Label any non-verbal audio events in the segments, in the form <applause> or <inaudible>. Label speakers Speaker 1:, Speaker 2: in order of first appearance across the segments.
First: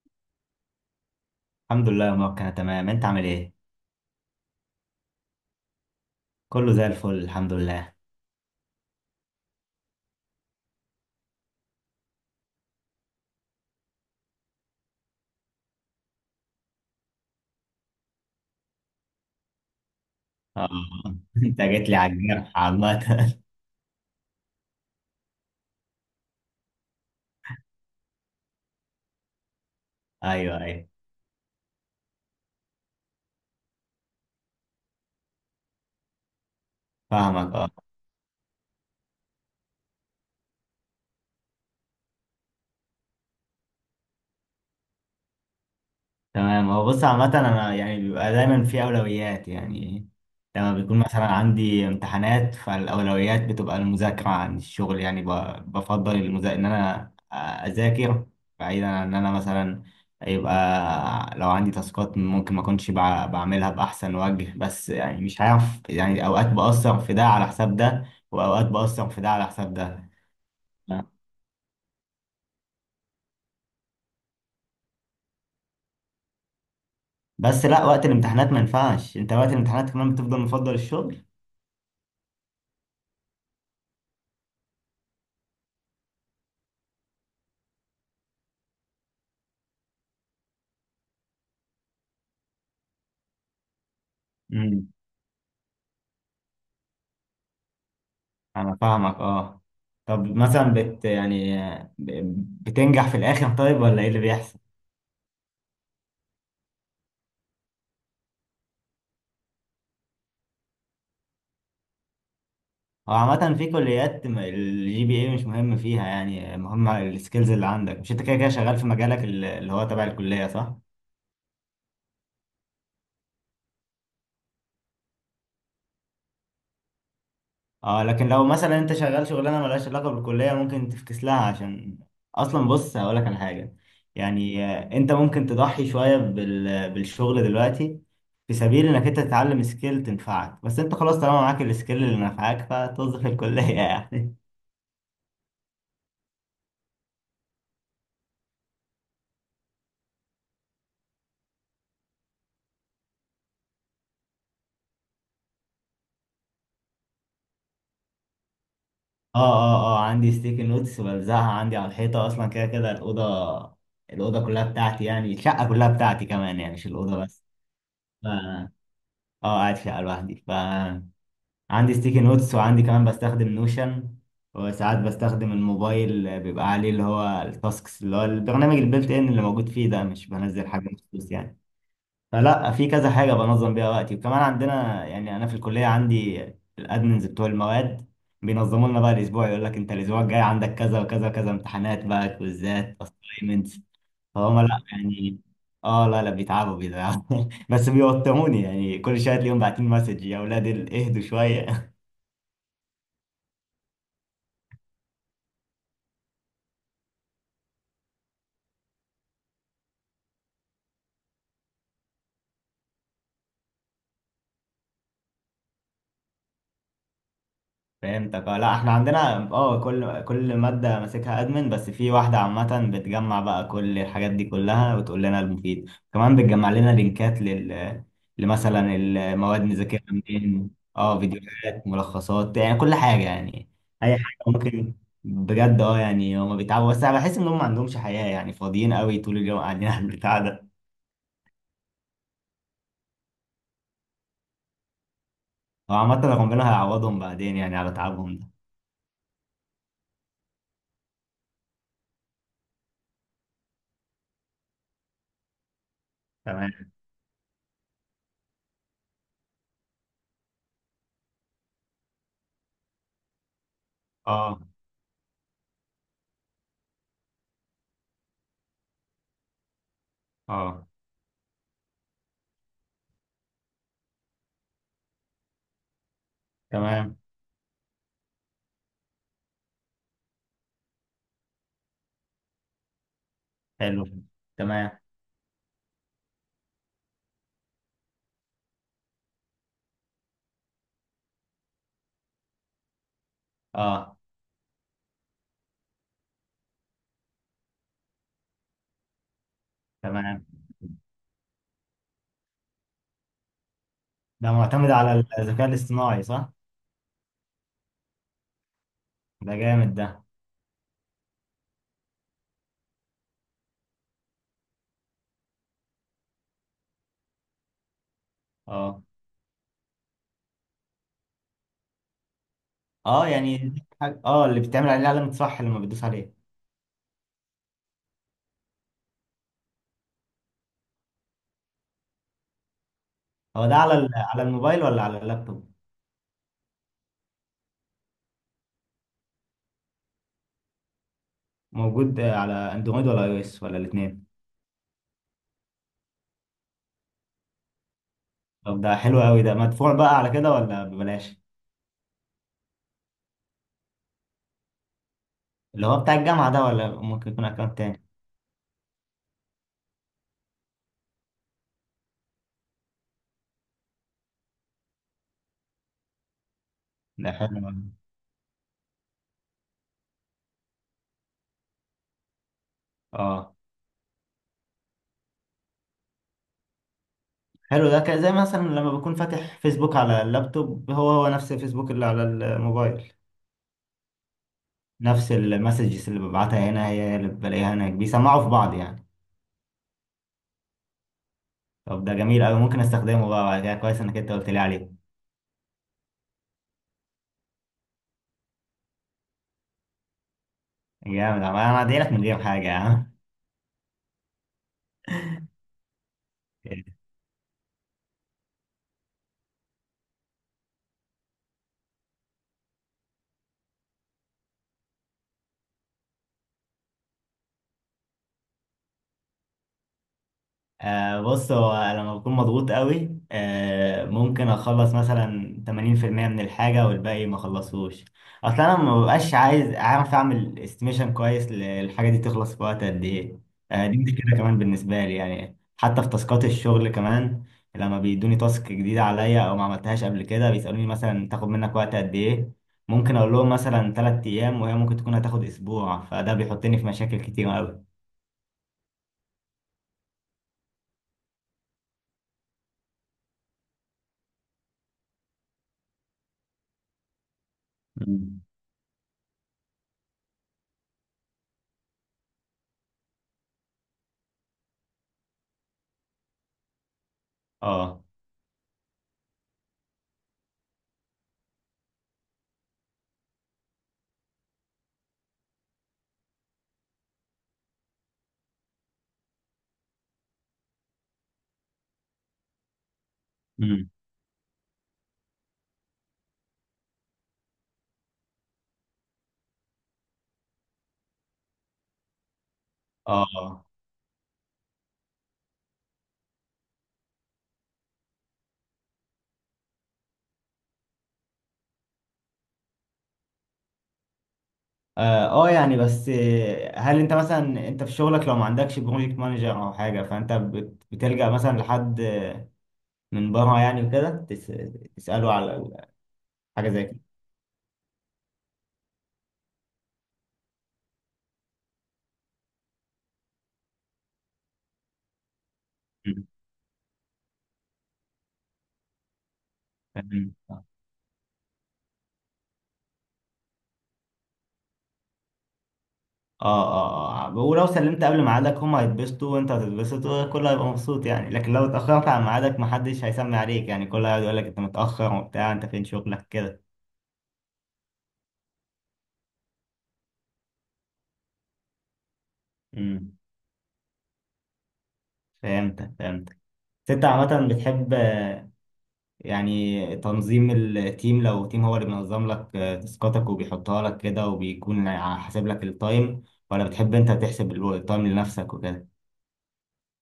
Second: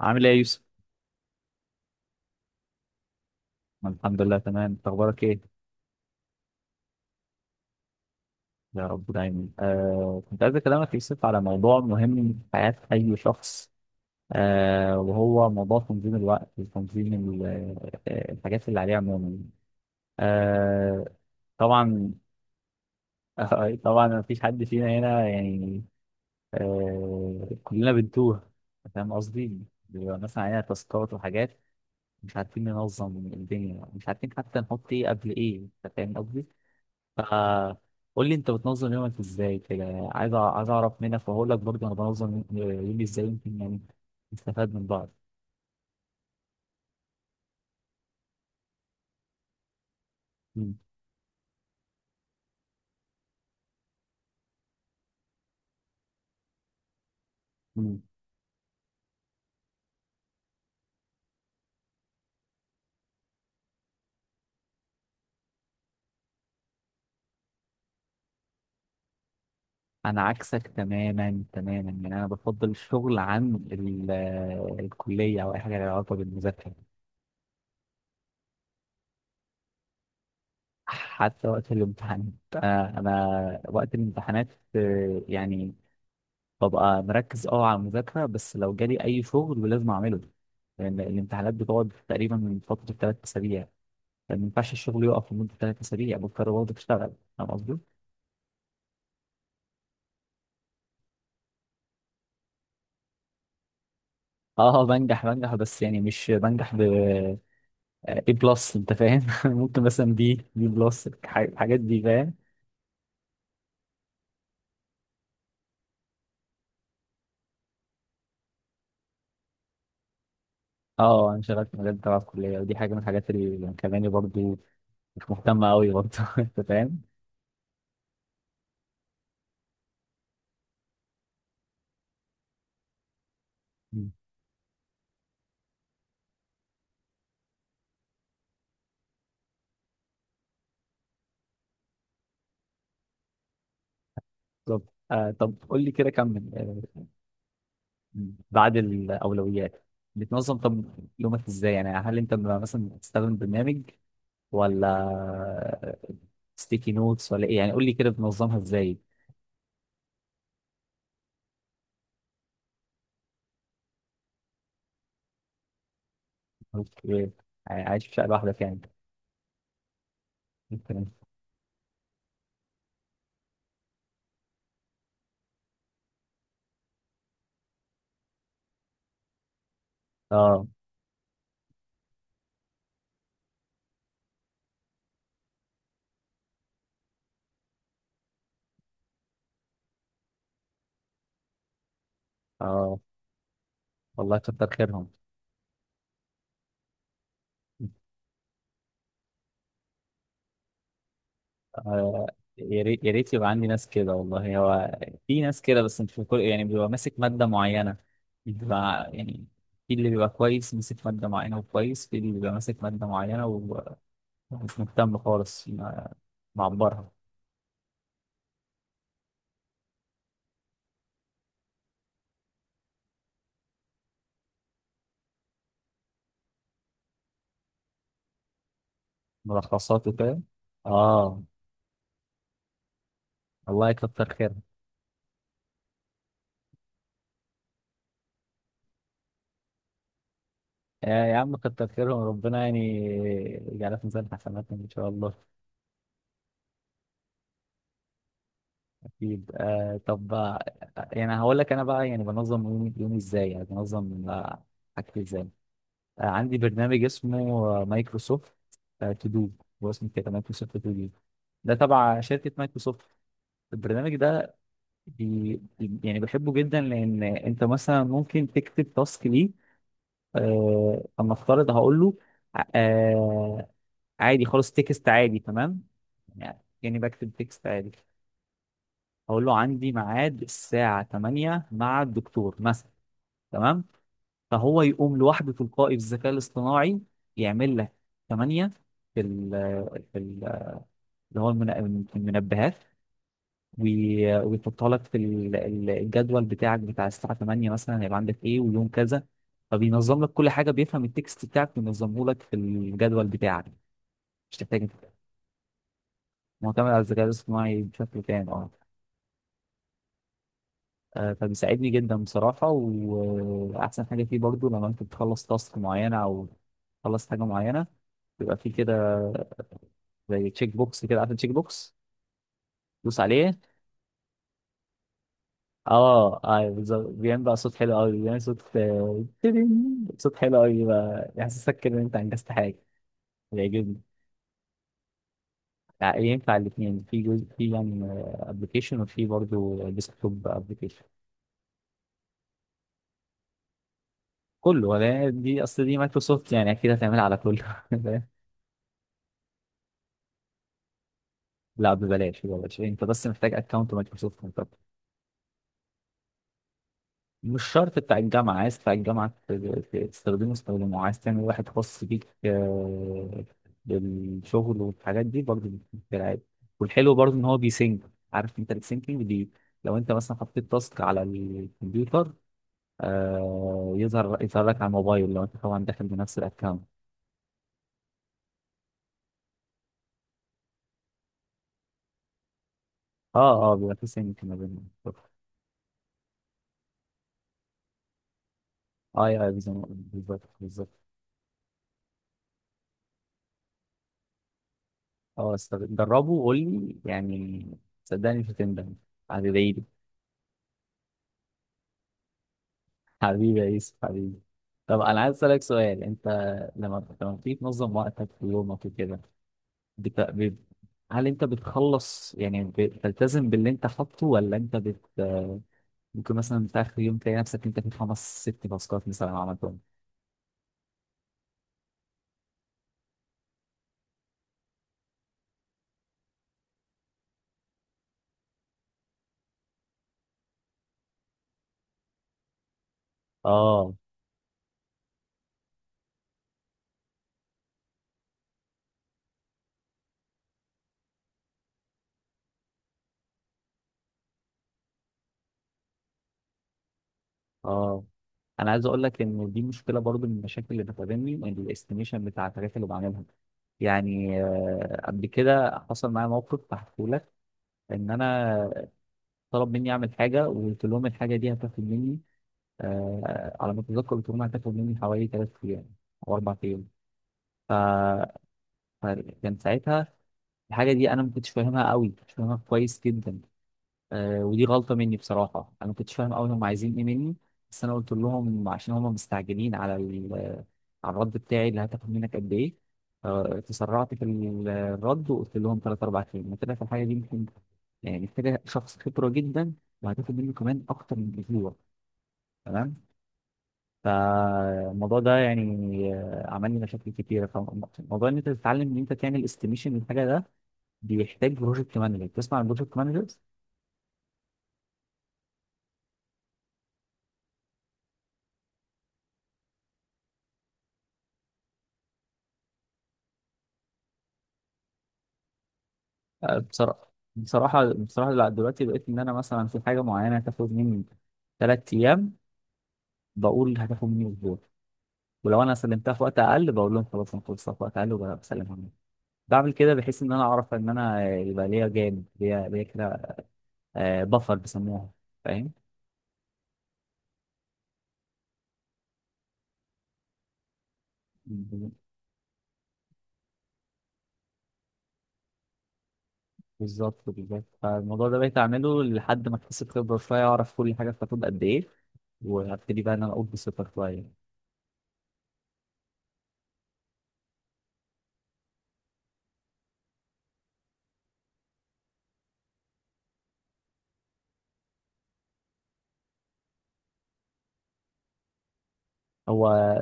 Speaker 1: عامل ايه يا يوسف؟
Speaker 2: الحمد لله يا مروان، انا تمام. انت عامل ايه؟
Speaker 1: أنا الحمد لله تمام، انت اخبارك ايه؟
Speaker 2: كله زي الفل الحمد لله.
Speaker 1: يا رب دايما. كنت عايز اكلمك يا يوسف على موضوع مهم في حياة اي شخص. وهو موضوع تنظيم الوقت وتنظيم الحاجات اللي عليه عموما.
Speaker 2: اه
Speaker 1: آه
Speaker 2: <laughs> انت جيت لي
Speaker 1: طبعا.
Speaker 2: على الجرح عامة.
Speaker 1: <laughs> طبعا، ما فيش حد فينا هنا يعني. كلنا بنتوه. فاهم قصدي؟ بيبقى
Speaker 2: <laughs>
Speaker 1: مثلا
Speaker 2: ايوه
Speaker 1: علينا
Speaker 2: ايوه.
Speaker 1: تاسكات وحاجات، مش عارفين ننظم الدنيا، مش عارفين حتى نحط ايه قبل ايه. أنت فاهم قصدي؟
Speaker 2: فاهمك اه.
Speaker 1: آه قول لي انت بتنظم يومك ازاي كده. عايز اعرف منك، واقول لك برضه انا بنظم يومي ازاي يمكن، يعني نستفاد من بعض.
Speaker 2: تمام. هو بص عامة أنا بيبقى دايما في أولويات يعني. لما
Speaker 1: مم.
Speaker 2: بيكون مثلا عندي امتحانات فالأولويات بتبقى المذاكرة عن الشغل، يعني بفضل إن أنا
Speaker 1: مم.
Speaker 2: أذاكر، بعيدا عن إن أنا مثلا يبقى لو عندي تاسكات ممكن ما أكونش بع- بعملها بأحسن وجه، بس يعني مش عارف، يعني أوقات بأثر في ده على حساب ده، وأوقات بأثر في ده على حساب ده.
Speaker 1: انا عكسك تماما تماما، يعني انا بفضل الشغل عن الكليه او اي حاجه لها علاقه بالمذاكره.
Speaker 2: بس لا، وقت الامتحانات ما ينفعش. أنت وقت الامتحانات كمان بتفضل مفضل الشغل؟
Speaker 1: حتى وقت الامتحانات، انا وقت الامتحانات، يعني ببقى مركز على المذاكره، بس لو جالي اي شغل لازم اعمله، لان الامتحانات بتقعد تقريبا من فتره 3 اسابيع. ما ينفعش الشغل يقف لمدة 3 أسابيع، بكرة برضه تشتغل. فاهم قصدي؟
Speaker 2: انا فاهمك اه. طب مثلا بت يعني، بتنجح في الاخر طيب، ولا ايه اللي بيحصل؟
Speaker 1: اه، بنجح بنجح، بس يعني مش بنجح A بلس. أنت فاهم؟ <laughs> ممكن مثلا بي بلس، الحاجات دي، فاهم؟
Speaker 2: هو عامة في كليات الجي بي اي مش مهم فيها، يعني مهم السكيلز اللي عندك. مش انت كده كده شغال في مجالك، اللي هو تبع الكلية، صح؟
Speaker 1: اه، أنا شغال في مجال تبع الكلية، ودي حاجة من الحاجات اللي مخلاني برضه مش مهتم أوي برضه. <laughs> أنت فاهم؟
Speaker 2: اه، لكن لو مثلا انت شغال شغلانه ملهاش علاقه بالكليه ممكن تفكس لها، عشان اصلا بص هقولك على حاجه.
Speaker 1: مم.
Speaker 2: يعني انت ممكن تضحي شويه بالشغل دلوقتي في سبيل انك انت تتعلم سكيل تنفعك، بس انت خلاص طالما معاك السكيل اللي نفعك فتوظف الكليه يعني.
Speaker 1: طب طب قول لي كده كمل. بعد الأولويات بتنظم، طب، يومك ازاي؟ يعني هل انت مثلا بتستخدم برنامج، ولا ستيكي نوتس، ولا ايه؟ يعني قول لي كده بتنظمها ازاي.
Speaker 2: <laughs> اه عندي ستيكي نوتس بلزقها عندي على الحيطه، اصلا كده كده الاوضه كلها بتاعتي، يعني الشقه كلها بتاعتي كمان، يعني مش الاوضه
Speaker 1: أوكي.
Speaker 2: بس.
Speaker 1: عايش في شقه لوحدك
Speaker 2: اه،
Speaker 1: يعني؟
Speaker 2: قاعد في شقه لوحدي. ف
Speaker 1: ممكن. إيه؟
Speaker 2: عندي ستيكي نوتس، وعندي كمان بستخدم نوشن، وساعات بستخدم الموبايل، بيبقى عليه اللي هو التاسكس اللي هو البرنامج البلت ان اللي موجود فيه ده، مش
Speaker 1: اه
Speaker 2: بنزل حاجة مخصوص يعني. فلا، في كذا حاجة بنظم بيها وقتي. وكمان عندنا، يعني أنا في الكلية، عندي الأدمنز بتوع المواد بينظموا لنا بقى الأسبوع، يقول لك أنت الأسبوع الجاي عندك كذا وكذا وكذا، امتحانات بقى، كويزات،
Speaker 1: اه.
Speaker 2: أسايمنتس.
Speaker 1: والله
Speaker 2: فهم
Speaker 1: كتر
Speaker 2: لا
Speaker 1: خيرهم.
Speaker 2: يعني، اه لا لا، بيتعبوا <laughs> بس بيوتروني يعني. كل شويه تلاقيهم باعتين مسج، يا اولاد اهدوا شويه.
Speaker 1: آه يا ريت يا ريت يبقى عندي ناس كده، والله. هو في ناس كده بس مش في كل، يعني بيبقى ماسك ماده معينه، بيبقى يعني في اللي بيبقى كويس ماسك ماده معينه، وكويس. في اللي بيبقى ماسك ماده معينه ومش مهتم خالص معبرها.
Speaker 2: فهمتك اه. لا احنا عندنا، اه كل مادة ماسكها ادمن، بس في واحدة عامة بتجمع بقى كل الحاجات دي كلها وتقول لنا المفيد، كمان بتجمع لنا لينكات لمثلا المواد نذاكرها
Speaker 1: ملخصات وكده.
Speaker 2: منين. اه،
Speaker 1: اه.
Speaker 2: فيديوهات، ملخصات، يعني كل حاجة يعني،
Speaker 1: الله
Speaker 2: اي
Speaker 1: يكتر
Speaker 2: حاجة
Speaker 1: خيرهم.
Speaker 2: ممكن. بجد اه، يعني هما بيتعبوا، بس انا بحس ان هم ما عندهمش حياة يعني، فاضيين قوي طول اليوم قاعدين <laughs> على البتاع ده.
Speaker 1: يا عم، كتر خيرهم، ربنا يعني يجعلها في ميزان حسناتهم ان شاء الله.
Speaker 2: هو عامة ربنا هيعوضهم بعدين يعني على تعبهم ده.
Speaker 1: اكيد. طب يعني هقول لك انا بقى يعني بنظم يومي يومي ازاي، يعني بنظم حاجتي ازاي. عندي
Speaker 2: تمام.
Speaker 1: برنامج اسمه مايكروسوفت تو دو. هو اسمه كده مايكروسوفت تو دو، ده تبع شركة مايكروسوفت البرنامج ده.
Speaker 2: اه.
Speaker 1: يعني بحبه جدا، لان انت مثلا ممكن تكتب تاسك ليه.
Speaker 2: اه.
Speaker 1: اما افترض هقول له. آه عادي خالص، تكست عادي، تمام، يعني
Speaker 2: تمام.
Speaker 1: بكتب تكست عادي. اقول له عندي ميعاد الساعه 8 مع الدكتور مثلا، تمام.
Speaker 2: حلو.
Speaker 1: فهو
Speaker 2: تمام.
Speaker 1: يقوم لوحده تلقائي بالذكاء الاصطناعي، يعمل لك 8 في ال، في ال- في المنبهات.
Speaker 2: اه.
Speaker 1: ويحطها لك في الجدول بتاعك بتاع الساعه 8، مثلا هيبقى عندك ايه ويوم كذا. فبينظم لك
Speaker 2: تمام.
Speaker 1: كل حاجه، بيفهم التكست بتاعك وينظمه لك في الجدول بتاعك.
Speaker 2: ده
Speaker 1: مش تحتاج
Speaker 2: معتمد على الذكاء الاصطناعي صح؟
Speaker 1: معتمد على الذكاء الاصطناعي بشكل كامل. اه
Speaker 2: ده جامد ده.
Speaker 1: فبيساعدني جدا بصراحة. وأحسن حاجة فيه برضو، لما أنت بتخلص تاسك معينة أو تخلص حاجة معينة، بيبقى فيه
Speaker 2: اه.
Speaker 1: كده زي تشيك بوكس. كده عارف التشيك بوكس؟ دوس
Speaker 2: اه
Speaker 1: عليه.
Speaker 2: يعني دي حاجة، اه اللي بتعمل عليه علامة صح لما بتدوس عليه.
Speaker 1: اه اه بالظبط، بيعمل بقى صوت حلو قوي، بيعمل صوت تدين. صوت حلو قوي بقى، يحسسك كده ان انت انجزت حاجه.
Speaker 2: هو ده على
Speaker 1: بيعجبني.
Speaker 2: على الموبايل ولا على اللابتوب؟
Speaker 1: ينفع الاثنين، في جزء في يعني ابلكيشن، وفي برضه ديسكتوب ابلكيشن.
Speaker 2: موجود آه، على اندرويد ولا اي او اس ولا الاثنين؟
Speaker 1: كله، ولا دي اصل دي مايكروسوفت، يعني اكيد هتعملها على كله. <laughs>
Speaker 2: طب ده حلو قوي. ده مدفوع بقى على كده ولا ببلاش؟
Speaker 1: لا ببلاش ببلاش، انت بس محتاج اكونت مايكروسوفت انت.
Speaker 2: اللي هو بتاع الجامعة ده ولا ممكن يكون
Speaker 1: مش
Speaker 2: اكونت
Speaker 1: شرط
Speaker 2: تاني؟
Speaker 1: بتاع الجامعه، عايز بتاع الجامعه تستخدمه استخدمه، عايز تعمل واحد خاص بيك بالشغل والحاجات دي برضه، في العادي. والحلو
Speaker 2: ده
Speaker 1: برضه ان هو
Speaker 2: حلو أوي.
Speaker 1: بيسync. عارف انت السينكينج دي؟ لو انت مثلا حطيت تاسك على الكمبيوتر،
Speaker 2: اه.
Speaker 1: يظهر لك على الموبايل، لو انت طبعا داخل بنفس الاكونت.
Speaker 2: حلو، ده كده زي مثلا لما بكون فاتح فيسبوك على اللابتوب، هو هو نفس الفيسبوك اللي على الموبايل.
Speaker 1: اه اه، بيبقى في سينك ما بينهم.
Speaker 2: نفس المسجز اللي ببعتها هنا هي اللي بلاقيها هناك، بيسمعوا في بعض يعني.
Speaker 1: اه يا، بالظبط بالظبط.
Speaker 2: طب ده جميل قوي، ممكن استخدمه بقى بعد كده. كويس انك انت قلت لي عليه.
Speaker 1: اه، جربه وقول لي يعني، صدقني مش هتندم، هتدعي لي.
Speaker 2: جامد انا هدعي لك من غير حاجه يا عم.
Speaker 1: حبيبي يا يوسف، حبيبي. طب، انا عايز اسالك سؤال انت، لما بتيجي تنظم وقتك في يومك وكده، بت... ب... هل انت بتخلص، يعني بتلتزم باللي انت حاطه، ولا انت ممكن مثلا في اخر يوم تلاقي نفسك انت في خمس ست تاسكات مثلا عملتهم.
Speaker 2: آه بص، هو لما بكون مضغوط قوي آه ممكن اخلص مثلا 80% من الحاجة والباقي ما اخلصهوش. اصلا انا ما ببقاش عايز، اعرف اعمل استيميشن كويس للحاجة دي تخلص في وقت قد ايه. آه
Speaker 1: اه
Speaker 2: دي مشكلة كمان بالنسبة لي يعني، حتى في تاسكات الشغل كمان، لما بيدوني تاسك جديدة عليا او ما عملتهاش قبل كده بيسألوني مثلا تاخد منك وقت قد ايه، ممكن اقول لهم مثلا 3 ايام وهي ممكن تكون هتاخد اسبوع، فده بيحطني في مشاكل كتير قوي.
Speaker 1: اه، انا عايز اقول لك ان دي مشكله برضو من المشاكل اللي بتقابلني، ان الاستيميشن بتاع الحاجات اللي بعملها، يعني قبل كده حصل معايا موقف هحكيه لك، ان
Speaker 2: مم.
Speaker 1: انا طلب مني اعمل حاجه، وقلت لهم الحاجه دي هتاخد مني، على ما اتذكر قلت لهم هتاخد مني حوالي 3 ايام او 4 ايام. ف...
Speaker 2: اه.
Speaker 1: فكان ساعتها الحاجه دي انا ما كنتش فاهمها قوي، مش فاهمها كويس جدا. ودي غلطة مني بصراحة، أنا ما كنتش فاهم أوي هم عايزين إيه مني، بس أنا قلت لهم عشان هم مستعجلين على على الرد بتاعي، اللي هتاخد منك قد إيه.
Speaker 2: مم.
Speaker 1: تسرعت في الرد وقلت لهم تلات أربع كلمات، طلع في الحاجة دي ممكن يعني محتاجة شخص خبرة جدا، وهتاخد منه كمان أكتر من أسبوع، تمام.
Speaker 2: اه.
Speaker 1: فالموضوع ده يعني عمل لي مشاكل كتيرة. فموضوع إن أنت تتعلم إن أنت تعمل استيميشن للحاجة ده، بيحتاج بروجكت مانجر. تسمع عن بروجكت مانجر؟
Speaker 2: اه آه، يعني بس آه، هل انت مثلا انت في شغلك لو ما عندكش بروجكت مانجر او حاجه، فانت بتلجأ مثلا لحد آه، من بره يعني وكده، تسأله على حاجه زي كده؟
Speaker 1: بصراحة بصراحة بصراحة لا، دلوقتي بقيت إن أنا مثلا في حاجة معينة هتاخد مني 3 أيام، بقول هتاخد مني أسبوع. ولو أنا سلمتها في
Speaker 2: مم.
Speaker 1: وقت أقل، بقول لهم خلاص أنا خلصتها في وقت أقل، وبسلمها مني. بعمل كده بحيث إن
Speaker 2: مم.
Speaker 1: أنا أعرف إن أنا يبقى ليا جانب، ليا كده. بفر بيسموها، فاهم؟
Speaker 2: اه اه اه، ولو سلمت قبل ميعادك هم هيتبسطوا وانت هتتبسط وكله هيبقى مبسوط يعني، لكن لو
Speaker 1: بالظبط
Speaker 2: اتأخرت عن ميعادك محدش هيسمي عليك يعني، كله هيقعد يقول لك انت متأخر وبتاع، انت فين شغلك كده.
Speaker 1: بالظبط. فالموضوع ده بقيت أعمله لحد ما أكتسب خبرة شوية، أعرف كل حاجة بتاخد قد إيه، وهبتدي بقى
Speaker 2: مم.
Speaker 1: إن أنا أقول بثقة شوية.
Speaker 2: فهمتك فهمتك. بس انت عامة بتحب يعني تنظيم التيم، لو تيم هو اللي بينظم لك آه، تاسكاتك وبيحطها لك كده وبيكون حاسب لك التايم، ولا بتحب انت تحسب التايم لنفسك وكده؟
Speaker 1: هو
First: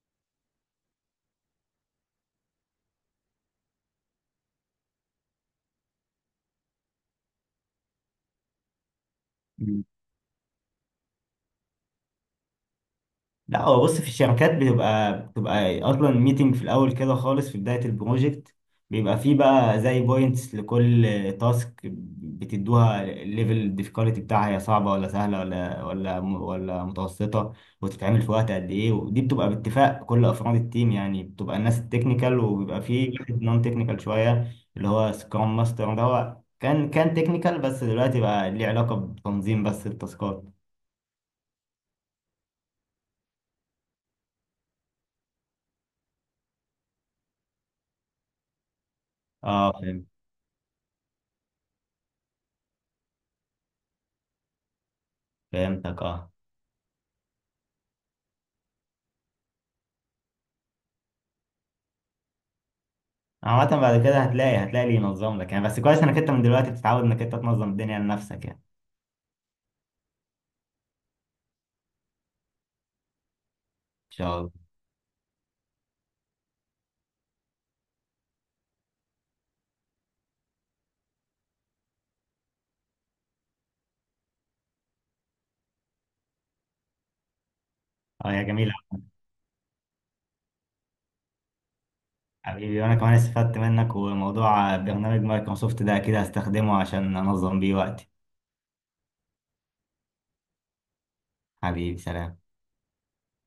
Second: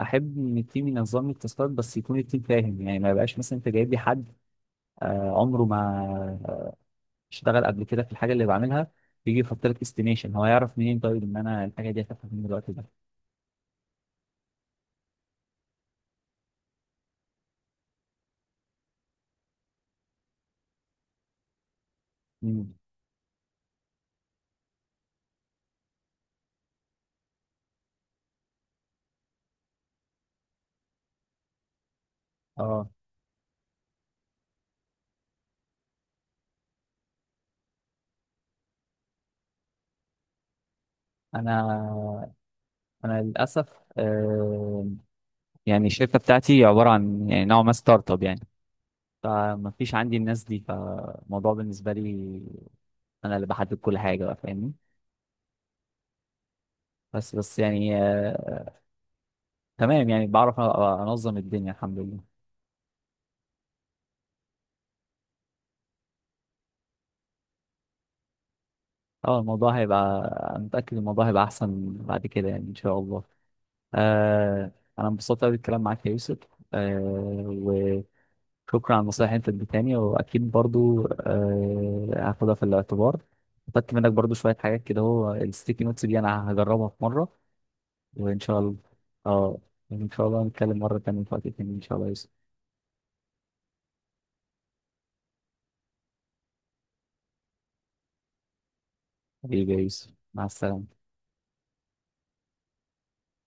Speaker 1: احب ان التيم ينظم لي التاسكات، بس يكون التيم فاهم، يعني ما يبقاش مثلا انت جايب لي حد عمره ما اشتغل قبل كده في الحاجه اللي بعملها، بيجي يحط لك استيميشن. هو يعرف منين طيب ان انا الحاجه دي هتاخد من الوقت ده؟
Speaker 2: لا هو بص، في الشركات بتبقى اصلا ميتنج في الاول كده خالص في بدايه البروجكت، بيبقى فيه بقى زي بوينتس لكل تاسك
Speaker 1: مم.
Speaker 2: بتدوها، الليفل الديفيكالتي بتاعها، هي صعبه ولا سهله ولا متوسطه، وتتعمل في وقت قد ايه. ودي بتبقى باتفاق كل افراد التيم، يعني بتبقى الناس التكنيكال، وبيبقى
Speaker 1: اه،
Speaker 2: فيه واحد نون تكنيكال شويه اللي هو سكرام ماستر ده، هو كان تكنيكال بس دلوقتي بقى ليه علاقه بتنظيم بس التاسكات.
Speaker 1: انا انا للاسف يعني الشركه بتاعتي عباره عن يعني نوع ما ستارت اب يعني. فما
Speaker 2: اه
Speaker 1: فيش
Speaker 2: فهمت.
Speaker 1: عندي الناس دي، فالموضوع بالنسبه لي انا اللي بحدد كل حاجه بقى، فاهمني.
Speaker 2: فهمتك اه.
Speaker 1: بس يعني تمام، يعني بعرف انظم الدنيا الحمد لله.
Speaker 2: عامة بعد كده هتلاقي اللي ينظم لك يعني، بس كويس انك انت من دلوقتي بتتعود انك انت تنظم الدنيا لنفسك يعني.
Speaker 1: اه، الموضوع هيبقى، أنا متأكد الموضوع هيبقى احسن بعد كده يعني ان شاء الله.
Speaker 2: ان شاء الله.
Speaker 1: آه انا انبسطت قوي بالكلام معاك يا يوسف، وشكرا على النصايح اللي انت اديتهاني، واكيد برضو هاخدها في الاعتبار. خدت منك برضو شوية حاجات كده، هو الستيكي نوتس دي انا هجربها في مرة
Speaker 2: اه
Speaker 1: وان
Speaker 2: يا
Speaker 1: شاء
Speaker 2: جميل
Speaker 1: الله.
Speaker 2: أوي.
Speaker 1: اه، ان شاء الله نتكلم مرة تانية في وقت تاني ان شاء الله يا يوسف.
Speaker 2: حبيبي، وانا كمان استفدت منك، وموضوع برنامج مايكروسوفت ده اكيد هستخدمه عشان انظم بيه وقتي.
Speaker 1: حبيبي يا يوسف، مع السلامة.
Speaker 2: حبيبي سلام.